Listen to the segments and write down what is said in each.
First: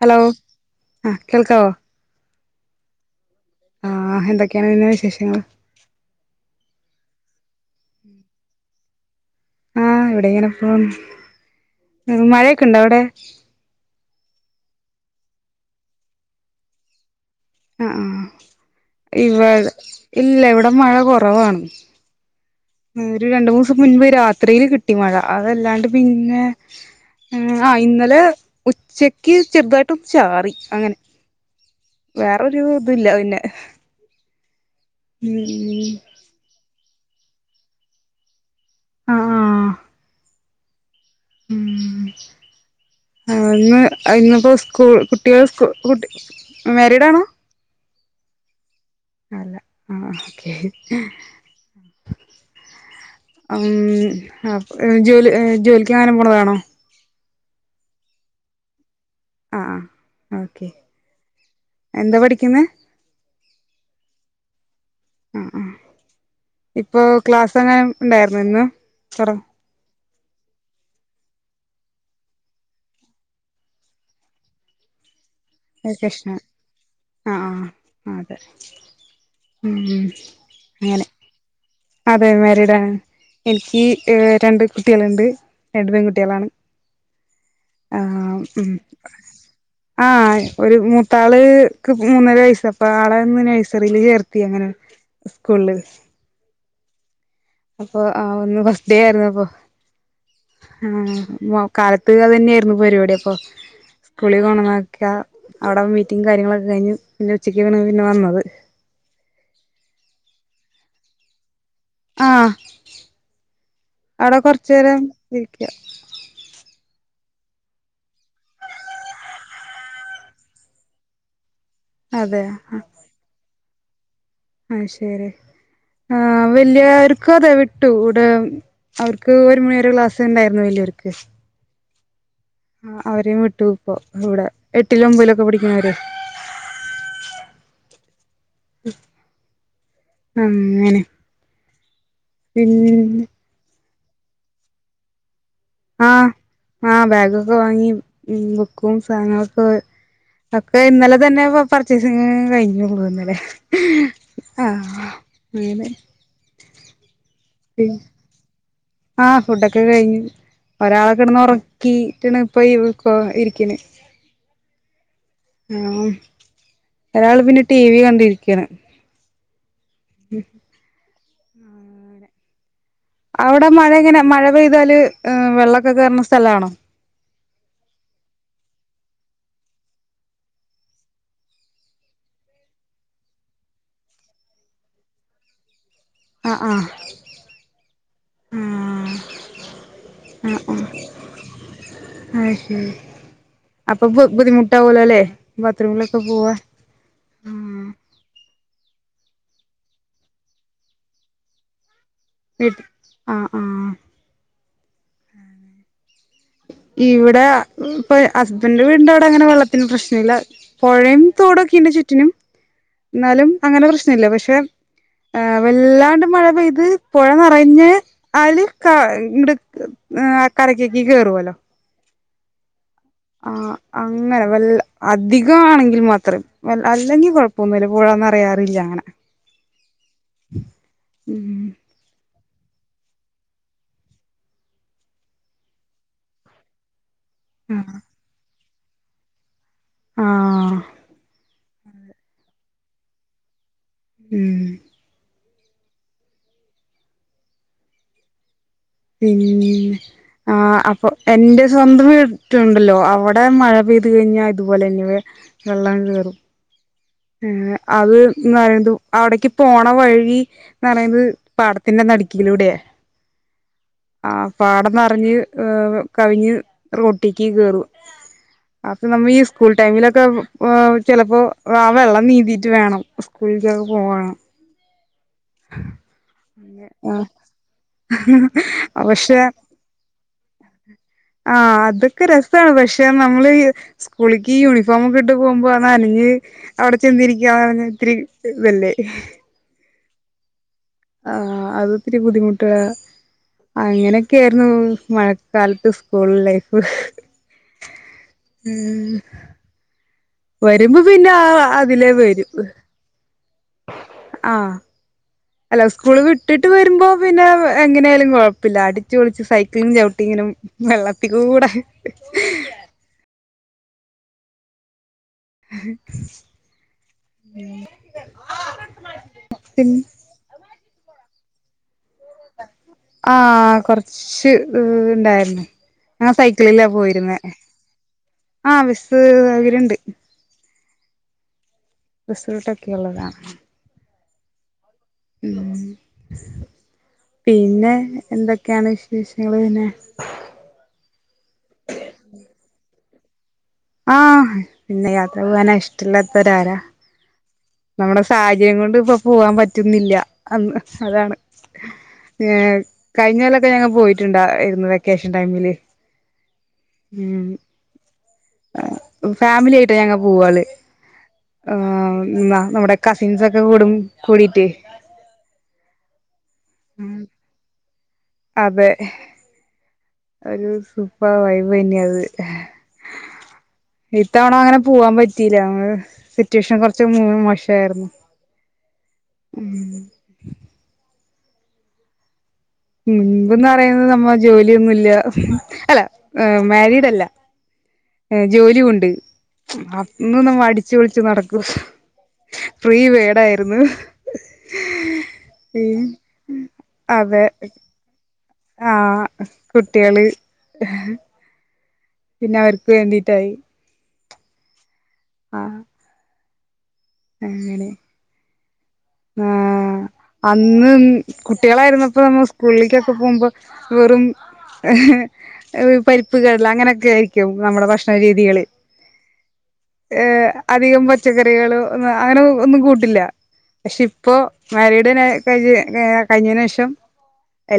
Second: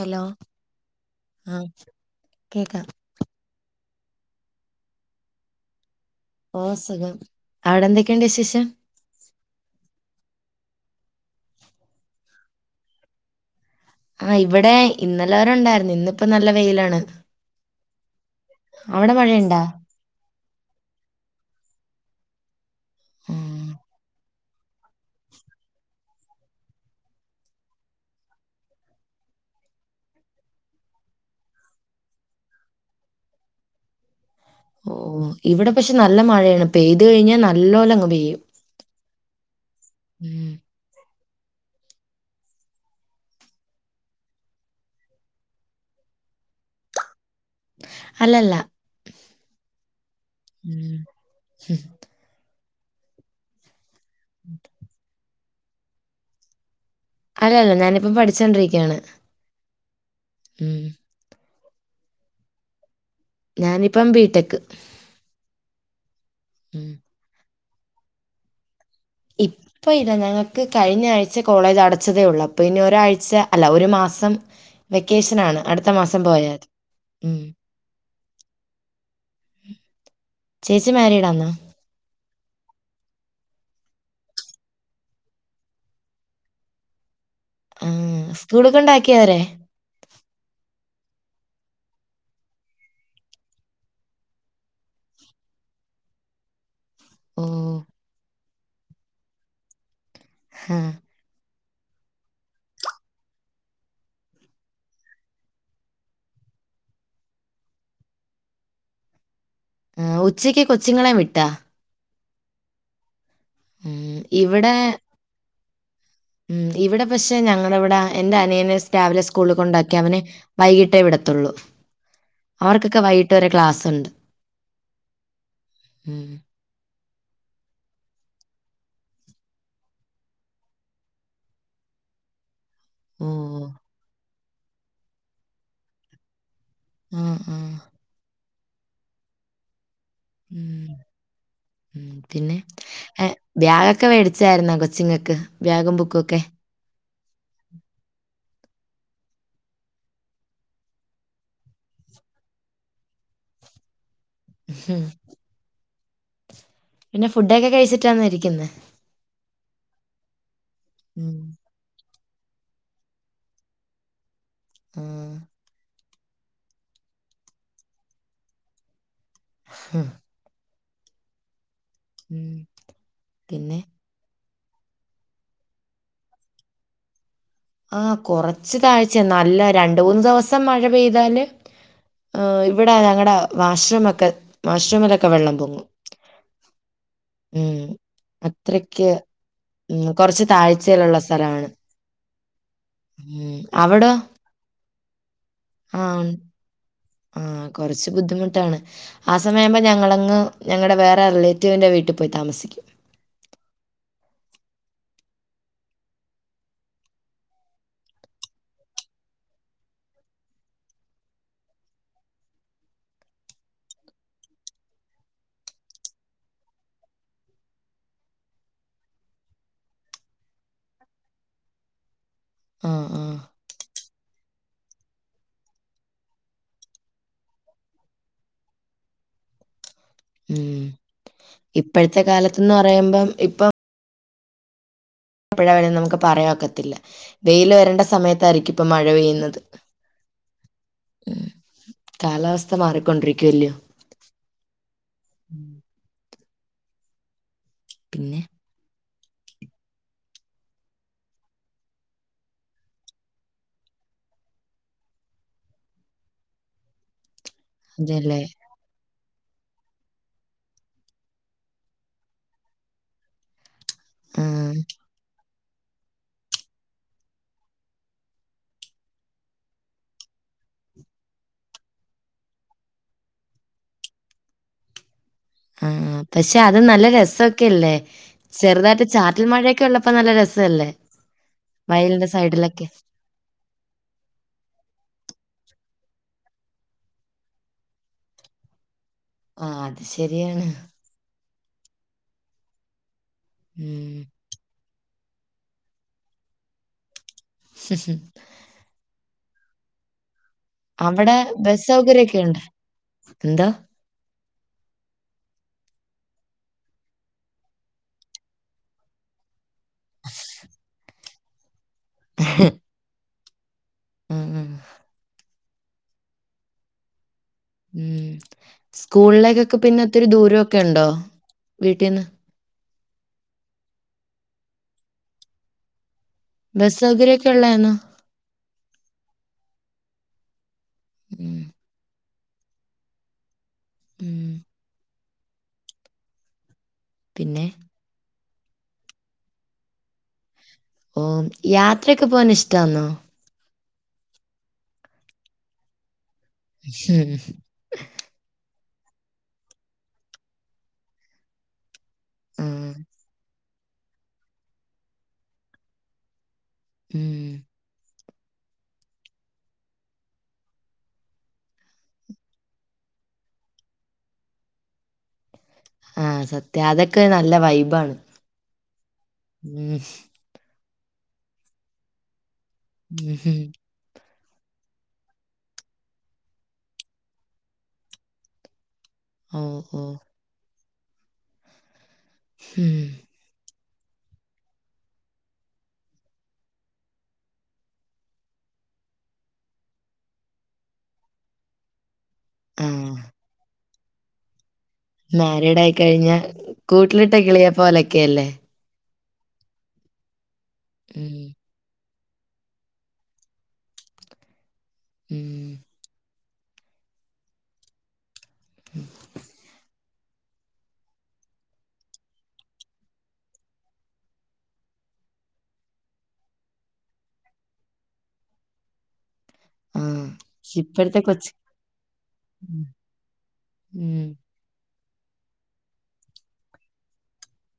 Hello ആഹ് കേൾക്കാവോ? കേക്കാം. ആഹ് എന്തൊക്കെയാണ് പിന്നെ വിശേഷങ്ങള്? ഓസുഖം അവിടെ എന്തൊക്കെയണ്ട് വിശേശം? ആഹ് ഇവിടെ ഇങ്ങനെ പോന്ന്. മഴയൊക്കെ ഇണ്ടോ അവിടെ? ആഹ് ഇവിടെ ഇന്നലെവരെ ഉണ്ടായിരുന്നു ഇന്നിപ്പോ നല്ല വെയിലാണ്. ആഹ് ആഹ് അവിടെ മഴയുണ്ടാ ഇവട് ഇല്ല ഇവിടെ മഴ കുറവാണ്. ഒരു രണ്ടു ഉം മൂസം മുൻപ് രാത്രിയില് കിട്ടി മഴ അതല്ലാണ്ട് പിന്നെ, ആ ഇന്നലെ ഉച്ചക്ക് ചെറുതായിട്ട് ഒന്ന് ചാറി അങ്ങനെ വേറൊരു ഇതില്ല പിന്നെ ഓ ഉം ഇവിടെ പക്ഷെ നല്ല മഴയാണ് പെയ്ത് കഴിഞ്ഞാൽ നല്ലോലങ്ങ് പെയ്യും. ആ മ് മ്ഹ് ആഹ് ന്ന് ഇന്നിപ്പോ സ്കൂൾ കുട്ടികൾ സ്കൂ മാരീഡാണോ? അല്ലല്ല. അല്ല ആഹ് ഓക്കേ. ഉം മ് ജോലി ജോലിക്കെങ്ങാനും പോണതാണോ? അല്ല അല്ല ഞാനിപ്പം പഠിച്ചോണ്ടിരിക്കയാണ്. ആഹ് ആഹ് ഓക്കെ ഉം എന്താ പഠിക്കുന്നെ? ഞാനിപ്പം ബി ടെക്ക്. ആ മ് പ്പൊങ്ങനെ ഉണ്ടായിരുന്നു ഇന്ന്? തുറ ഇപ്പൊ ഇ ഇല്ല ഞങ്ങൾക്ക് കഴിഞ്ഞ ആഴ്ച കോളേജ് അടച്ചതേ ഉള്ളൂ, അപ്പോ ഇനി ഒരാഴ്ച അല്ല ഒരു മാസം വെ ക്കേഷനാണ് അടുത്ത മാസം വെക്കേഷനാണ് പോയാതി ആ മ് ആ അതെ ഉം ചേച്ചി മാരീഡാന്നോ? അതേ മാരിടാ. എനിക്ക് ഏ രണ്ട് കുട്ടികളുണ്ട് രണ്ട് പെൺകുട്ടികളാണ്. ആഹ് സ്കൂള് മ് കൊണ്ടാക്കിയോ അവരെ? അഹ് ഒരു മൂത്ത ആള് ക്ക് മൂന്നര വയസ് അപ്പൊ ആളെ ഒന്ന് നേഴ്സറീല് ചേർക്കി അങ്ങനെ. ഉസ്കൂളില് ഓഹ് അപ്പൊ ആ ഒന്ന് ഫസ്ഡേ ആയിരുന്നു അപ്പൊ ആഹ് വാ കാലത്ത് അത് തന്നെയായിരുന്നു പരിപാടി അപ്പൊ. സ്കൂളിൽ കോണ്ടന്നാക്കിയ അവിടെ മീറ്റിംഗ് കാര്യങ്ങളൊക്കെ കഴിഞ്ഞ് പിന്നെ ഉച്ചക്കാണ് പിന്നെ വന്നത്. [inaudible] ആഹ് ഉച്ചക്ക് കൊച്ചുങ്ങളേം വിട്ടാ? ആഹ് ഉം അവിടെ കൊറച്ചു ഇവിടെ നേേരം വിരിക്ക. ഉം ഇവിടെ പക്ഷെ ഞങ്ങളവിടെ എന്റെ അനിയനെ രാവിലെ സ്കൂളിൽ കൊണ്ടാക്കി അവനെ വൈകിട്ടേ വിടത്തുള്ളൂ. അതെ അവർക്കൊക്കെ വൈകിട്ട് ഒരെ ക്ലാസ് ഇണ്ട് ആഹ് ശെരി ആ വല്യ വ ക്ക അതെ വിട്ടു ഇവിടെ അവർക്ക് ഒരു മണിരെ ക്ലാസ് ഉണ്ടായിരുന്നു വലിയവർക്ക് ആ അവരും വിട്ടു ഓഹ് ഇപ്പോ ഇവിടെ എട്ടില ഒമ്പിലൊക്കെ പിടിക്കണവര് ഉം ഉം ഉം അങ്ങനെ ഉം പിന്നെ ബാഗൊക്കെ മേടിച്ചായിരുന്നോ കൊച്ചിങ്ങക്ക് ആഹ് ആ ബാഗൊക്കെ വാങ്ങി ബുക്കും സാധനങ്ങളൊക്കെ ഒക്കെ ഇന്നലെ തന്നെ പർച്ചേസിങ് കഴിഞ്ഞ് [unintelligible] ള്ളന്നല്ലേ ഉം. ആഹ് പിനെ പിന്നെ ഫുഡൊക്കെ കഴിച്ചിട്ടാന്ന ഇരിക്കുന്നേ ആഹ് ഫുഡൊക്കെ കഴിഞ്ഞു ഒരാളൊക്കെ ഉം കെടന്ന് ഒറക്കി. ട്ട്ണ് [unintelligible] പോയി ഇരിക്കണ് ആഹ് ആഹ് ഒരാള് പിന്നെ ടി വി കണ്ടിരിക്കാണ് ഉം ഉം അവിടെ പിന്നെ മഴ ഇങ്ങനെ മഴ പെയ്താല് വെള്ളൊക്കെ കേറുന്ന സ്ഥലാണോ ആഹ് കൊറച്ചു താഴ്ചെ നല്ല രണ്ട് മൂന്നു ദിവസം മഴ പെയ്താല് ഇവിടെ ഞങ്ങളടെ വാഷ്രമൊക്കെ വാഷ്രമലൊക്കെ വെള്ളം പൊങ്ങും അഹ് ആഹ് ഉം അത്രക്ക് ആഹ് ഉം കൊറച്ച് താഴ്ചയില് ള്ള സലാണ്. അയ് ശരി അപ്പൊ ബുദ്ധിമുട്ടാവുല്ലോ ബാത്റൂമിലൊക്കെ പോവാൻ ആഹ് കൊറച്ച് ബുദ്ധിമുട്ടാണ് ആ സമയാംപ ഞങ്ങളങ്ങ് ഞങ്ങളടെ വേറെ റിലേറ്റീവിന്റെ വീട്ടിൽ പോയി വീട്ട് താമസിക്കും ആഹ് ആഹ് ഇവിടെ ഇപ്പൊ ഹസ്ബന്റെ വീടിന്റെ അവിടെ അങ്ങനെ വെള്ളത്തിന് പ്രശ്ന ഇല്ല പുഴയും തോടും ക്കിണ്ട് ചുറ്റിനും എന്നാലും അങ്ങനെ പ്രശ്നല്ല പക്ഷെ ആ വല്ലാണ്ട് മഴ പെയ്ത് പുഴ നിറഞ്ഞ് ആല് ക ആ കരക്കേക്കി കേറുവല്ലോ ആഹ് ആ അങ്ങനെ വല്ല അധികം ആണെങ്കിൽ മാത്രം അല്ലെങ്കിൽ കൊഴപ്പൊന്നുല്ല പുഴ നെറയാറില്ല അങ്ങനെ ഉം ഉം ഇപ്പഴത്തെ കാലത്ത്ന്ന് പറയുമ്പം ഇപ്പം പ്പഴാ വരുന്നെന്ന് നമുക്ക് പറയാ ഒക്കത്തില്ല വെയില് ആഹ് വരണ്ട സമയത്തായിരിക്കും ഇപ്പ മഴ പെയ്യുന്നത് ആഹ് ഉം. കാലാവസ്ഥ മാറിക്കൊണ്ടിരിക്കുവല്ലയോ ഉം പിന്നെ ഉം ആ അപ്പൊ എന്റെ സ്വന്തം വീട്ടിണ്ടല്ലോ അവിടെ മഴ പെയ്തു കഴിഞ്ഞാ ഇതുപോലെന്നാ വെള്ളം കേറും ഉം അത് അതല്ലേ. [unintelligible] അവിടേക്ക് പോണ വഴി എന്ന് പറയുന്നത് പാടത്തിന്റെ നടുക്കീലൂടെയാ ആഹ് പാടം നെർഞ്ഞ് അ് കവിഞ്ഞ് റൊട്ടിക്ക് കേറും. അപ്പൊ നമ്മ ഈ സ്കൂൾ ടൈമിലൊക്കെ അ് ചെലപ്പോ ആഹ് വെള്ളം നീന്തീട്ട് വേണം സ്കൂളിക്കൊക്കെ പോവണം ആ പക്ഷെ അത് നല്ല രസൊക്കെല്ലേ ചെറുതായിട്ട് ചാറ്റൽ മഴയൊക്കെ ഉള്ളപ്പോ നല്ല രസ രസല്ലേ? ആ് അതൊക്കെ വയലിന്റെ രസമാണ് സൈഡിലൊക്കെ. പക്ഷെ നമ്മള് സ്കൂളിക്ക് ഈ യൂണിഫോമ ഒക്കെ ഇട്ട് പോകുമ്പോന്ന അനഞ്ഞ് അവിടെ ചെതിരിക്കാ ഇത്തിരി ഇതല്ലേ? ആഹ്. അത് ശരിയാണ് ആഹ് അതൊത്തിരി ബുദ്ധിമുട്ട ടാ ഉം. അങ്ങനെക്കെയിര്ന്നു. മഴക്കാലത്ത് സ്കൂൾ ലൈഫ് വരുമ്പോ പിന്നെ അവിടെ ആ ബസ് അതിലേ സൗകര്യൊക്കെ വരൂ ഉണ്ടോ? എന്തോ? ആഹ് അല്ല സ്കൂള് വിട്ടിട്ട് വരുമ്പോ പിന്നെ എങ്ങനായാലും കൊഴപ്പല്ല അടിച്ച് പൊളിച്ച് സൈകിളും ചൗട്ടി. വെള്ളത്തി കൂടെ ഹ് ഉം ഉം എഹ് ഉം സ്കൂളിലേക്കൊക്കെ പിൻ പിന്നെ ഒത്തിരി ദൂരൊ ക്കെണ്ടോ വീട്ടിന്ന്. ആഹ് കൊർച്ച് അ് ഇണ്ടായീര് ന്ന്. ഞാൻ സൈക്കിളിലാ ബസ് പോയിര്ന്നേ സൗകര്യൊക്കെ ഉള്ളയാന്നോ? ആഹ് ബെസ്സ് വെര് ണ്ട്. ഉം ബസ് റൂട്ടൊക്കെള്ളതാ. ഉം ഉം പിന്നെ എന്തൊ ക്കെയാണ് വിശേഷങ്ങള് പിന്നെ ഓ യാത്രക്കെ പോവാന് ഇഷ്ടാന്നോ? ആഹ് പിന്നെ യാത്ര പോവാന് ഇഷ്ടല്ല ഹിം നമ്മുടെ സാഹചര്യം കൊണ്ട് പ്പൊ പോവാം പറ്റ്ന്നില്ല അന്ന് അതാണ് ഏ കഴിഞ്ഞൊ ല്ലൊക്കെ ഞങ്ങ പോയിട്ടുണ്ടയിരുന്നു വെക്കേഷൻ ടൈമില്. ഉം അ് ഫാമിലിയായിട്ടാ ഞങ്ങള് പോവാല് ആഹ് എന്നാ നമ്മുടെ കസിൻസൊക്കെ കൂടും കൂടിട്ട്. ആഹ് സത്യം അതൊക്കെ നല്ല വൈബാണ്. അതെ ഉം, അതൊരു സൂപ്പാർ വൈബന്നെ ത് ഉം ഹും ഇത്തവണ അങ്ങനെ പോവാം പറ്റില്ല സിറ്റുവേഷൻ കൊർച്ച് മോശായിരുന്നു. ഓ ഉം ഓ ഉം പിന്നെ പിന്നമ്മ ജോല്യൊന്നുല്ല അല്ല മാരീഡല്ല. എ ജോലിയൂണ്ട് അപ്പങ്ങനെ മടിച്ച് മടിച്ച് നടക്കും. ആ ഫ്രീ ബേടായിരുന്നു. മാരീഡായിക്കഴിഞ്ഞ കൂട്ടിലിട്ട അതെ കിളിയെ പോലൊക്കെല്ലേ. ആഹ് കുട്ട്യാള്. ഉം, പിന്നെ അവർക്ക് വേണ്ടീട്ടായി. ഉം അങ്ങനെ ആഹ് അന്ന് കുട്ടികളായിരുന്നപ്പോ നമ്മ സ്കൂളിലേക്കൊക്കെ പോവുമ്പോ വെറും പരിപ്പ്, കടല അങ്ങനൊക്കേയായിരിക്കും നമ്മടെ ഭക്ഷണ രീതികള്. ആ ഏ അധികം ഇപ്പോഴത്തെ കൊച്ചു പച്ചക്കറികൾ ഒന്ന് അങ്ങനെ ഒന്നും ഉം, കൂട്ടില്ല. പക്ഷേ ഉം. പ്പോ മരീഡി ന കഴിഞ്ഞ് ഏ കഴ്ഞ്ഞേനേഷം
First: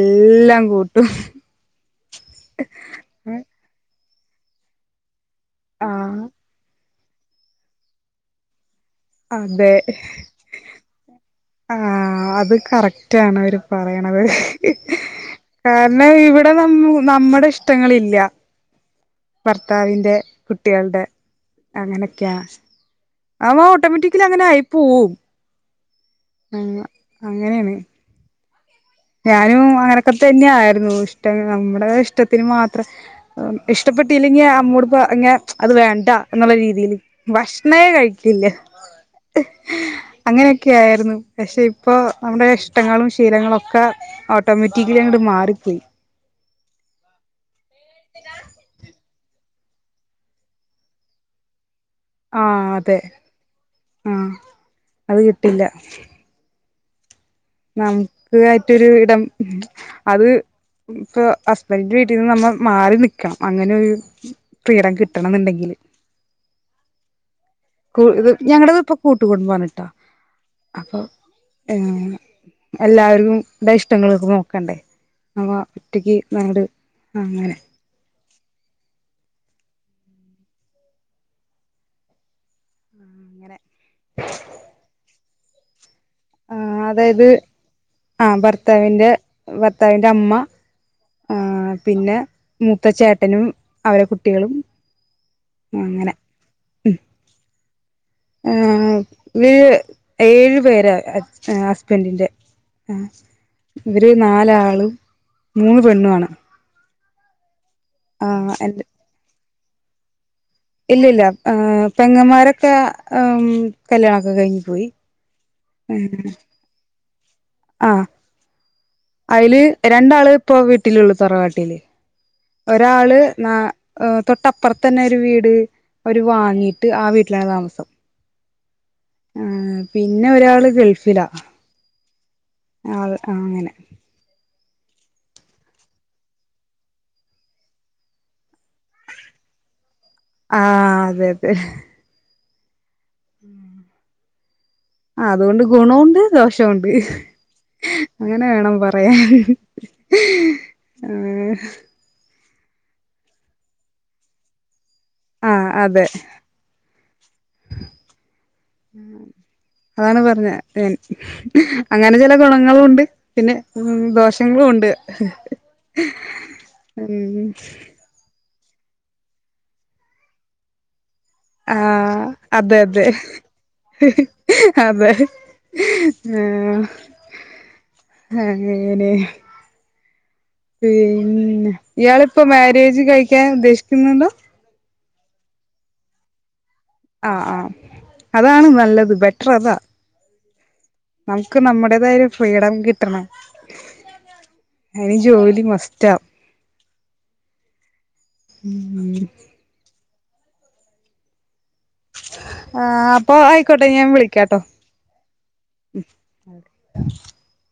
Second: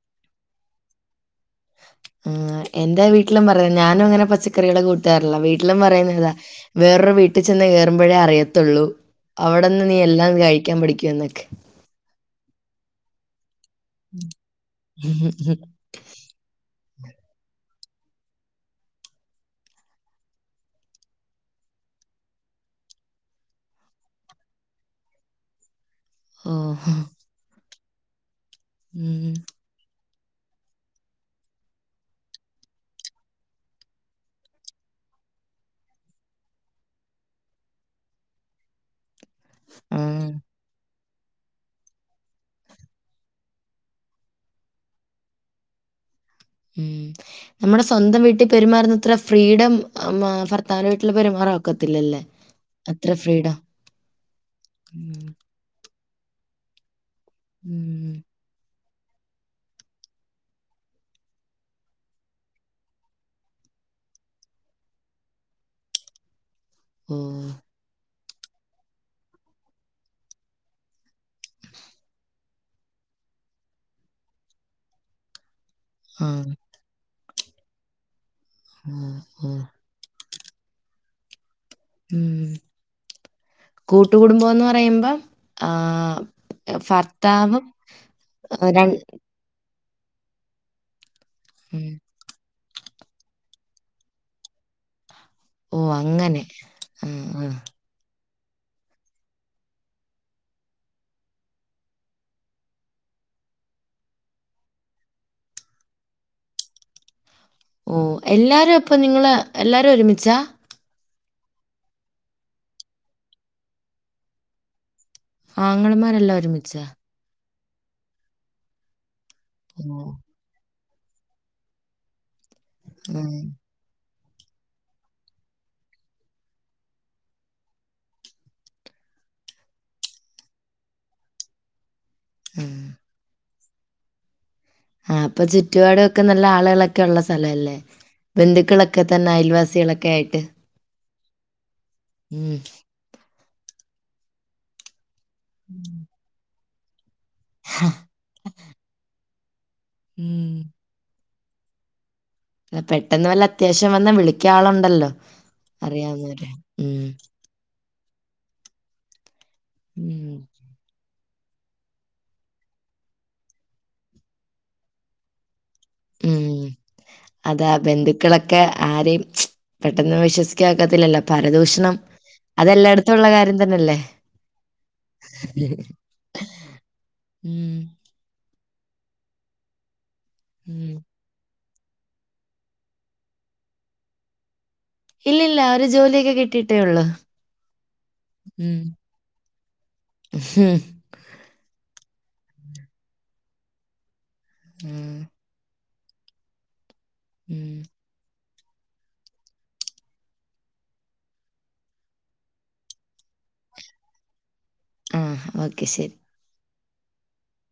എല്ലാം കൂട്ടും. ഏ എന്റെ വീട്ടിലും പറയാ ഞാനങ്ങനെ പച്ചക്കറികളെ കൂട്ടാറില്ല വീട്ടിലും ആഹ് പറയുന്നതാ വേറൊരു വീട്ടി ചെന്ന് കയറുമ്പഴേ അറിയത്തൊള്ളൂ അതെ അവിടെന്ന് നീ എല്ലാം കഴിക്കാൻ പഠിക്കാൻ നോക്ക് ആ അത് കറക്റ്റ് ആണ് ഒരു പറയണത് ഹ് ഹ് കാരണം ഇവിടെ വന്നു നമ്മുടെ ഇഷ്ടങ്ങളില്ല ഭർത്താവിൻ്റെ കുട്ടികളുടെ അങ്ങനൊക്കെയാ അവ ഓട്ടോമറ്റിക്കലി അങ്ങനെ ആയി പോവും ഓ ആ അങ്ങനെയാണ് ഉം, ഞാനും അങ്ങന ഒക്കെ തന്നെയ ആായിരുന്നു ഇഷ്ട നമ്മുടെ ഇഷ്ടത്തിന് മാത്രം ഇഷ്ടപ്പെട്ടല്ലെങ്കി നമ്മോട് പ അങ്ങെ അത് വേണ്ട എന്നുള്ള രീതിയില് ഭക്ഷണമേ കഴിക്കില്ലേ ആ, അങ്ങനെയൊക്കെ ആയിരുന്നു പക്ഷെ ഇപ്പോൊ നമ്മുടെ ഇഷ്ടങ്ങളും ശീലങ്ങളും ഒക്ക ഓട്ടോമാറ്റിക്കലി അങ്ങോട്ട് മാറിപ്പോയി ഉം നമ്മുടെ സ്വന്തം വീട്ടിൽ പെരുമാറുന്ന ത്ര ഫ്രീഡം ഭർത്താനുമായിട്ടുള്ള പെരുമാറ ക്കത്തില്ലേ ആ അതെ അത്ര ഫ്രീഡ ആ അത് കിട്ടില്ല ഉം നമുക്ക് ആയിട്ടൊരു ഇടം അത് ഇപ്പൊ ഹസ്ബൻഡന്റെ വീട്ടിൽന്ന് നമ്മൾ മാറി നിക്കണം അങ്ങനെരു ഫ്രീടം കിട്ടണം എന്നുണ്ടെങ്കില് [inaudible] ഓ ഇ ഞങ്ങള ഇത് ഇപ്പോൊ കൂട്ട് കുടുംബംണ് ട്ടോ അപ്പൊ ഏ എല്ലാവർക്കുംടെ ഇഷ്ടങ്ങളൊക്കെ നോക്കണ്ടേ നമ്മ ഒറ്റയ്ക്ക് ആഹ് നട് അങ്ങനെ ആഹ ഉഹ ഉ അങ്ങനെ കൂട്ടുകുടുംബംന്ന് പറയുമ്പോം ആ ആ അതായത് ആ ഭർത്താവിന്റെ ഭർത്താവിന്റെ അമ്മ ആ ഉം പിന്നെ മൂത്ത ചേട്ടനും അവരെ കുട്ടികളും ഓ അങ്ങനെ ആ ആ ആ ഒരുര് ഏഴു പേര ഹസ്ബൻറിിന്റെ ആ ഇവര് നാലാളും മൂന്ന് പെണ്ണു ആണ് ഓ എല്ലാരും ഇപ്പൊ നിങ്ങള് എല്ലാരും ഒരുമിച്ചാ ഇല്ല ഇല്ല പെങ്ങന്മാരൊക്കെ കല്യാണംക്കെ കഴിഞ്ഞ് പോയി ആംഗളമാരെല്ലാം ഒരുമിച്ചാ ആ അയില് ഓഹ് രണ്ടാള് ഇപ്പൊ വീട്ടിലള്ളു തറവാട്ടീയില് ഒരാള് ആഹ് ന ഓ തൊട്ടപ്പുറത്ത തന്നെ ഒരു വീട് അവര് വാങ്ങിീട്ട് ആ വീട്ടിലാണ് താമസം ആ പിന്നെ ഒരാള് ഗൾഫിലാ ആഹ് ആ അങ്ങനെ ആ അപ്പൊ ചുറ്റുപാടൊക്കെ നല്ല ആളുളൊക്കെ ഉള്ള സ്ഥലല്ലേ ബന്ധുക്കളൊക്കെ തന്നെ അയൽവാസികളൊക്കെ ആയിട്ട് ഉം ഹ് ഉം ആ അതുകൊണ്ട് ഗുണവുംണ്ട് ദോഷവുംണ്ട് ഹ് അങ്ങനെ വേണം പറയാൻ ഹ് ഹ് ഊം.. ആഹ് പെട്ടെന്ന് വല്ല അത്യാവശ്യം വന്ന വിളിക്ക ളുണ്ടല്ലോ ആഹ് അതെ അറിയന്നൊരു ഉം അതാണ് ഉം. പറഞ്ഞ ൻ അങ്ങനെ ചില ഗുണങ്ങളും ഉണ്ട് പിന്നെ ഉം ദോഷങ്ങളും ഉണ്ട് ഉം ഉം അതാ ബന്ധുക്കളൊക്കെ ക്കെ ആരെയുംജ്. പെട്ടെന്ന് വിശ്വസിക്ക ഒക്കത്തില്ലല്ലോ ആ... പരദൂഷണം അതെ അതെ അതെല്ലായിടത്തും ഉള്ള കാര്യം തന്നെയല്ലേ? ഹ് ഹ് അ അതെഹ് ആഹ് ഹ് ഉം [unintelligible] അഎങ്ങനെ ഹ് പി.. ഉം. ന്നെ ഇയാളിപ്പോൊ മാരേജ് കഴിക്കാൻ ഉദ്ദേശിക്കുന്നുണ്ടോ ഇല്ലില്ലാ ഒരു ജോലിയൊക്കെ കിട്ടി [unintelligible] അ ആ അതാണ് നല്ലത് ബെറ്റർ അതാ ഹ്മ്മ് നമക്ക് നമ്മുടേതായ ഒരു ഫ്രീഡം കിട്ടണം [inaudible] അയ്‌ന് ജോലി മസ്റ്റാ.. ഊം മ്... മമ് [inaudible] ആ പ്പോ ആയിക്കോട്ടെ ഞാൻ വിളിക്കാട്ടോ ആ ഓക്കെ ശരി [unintelligible]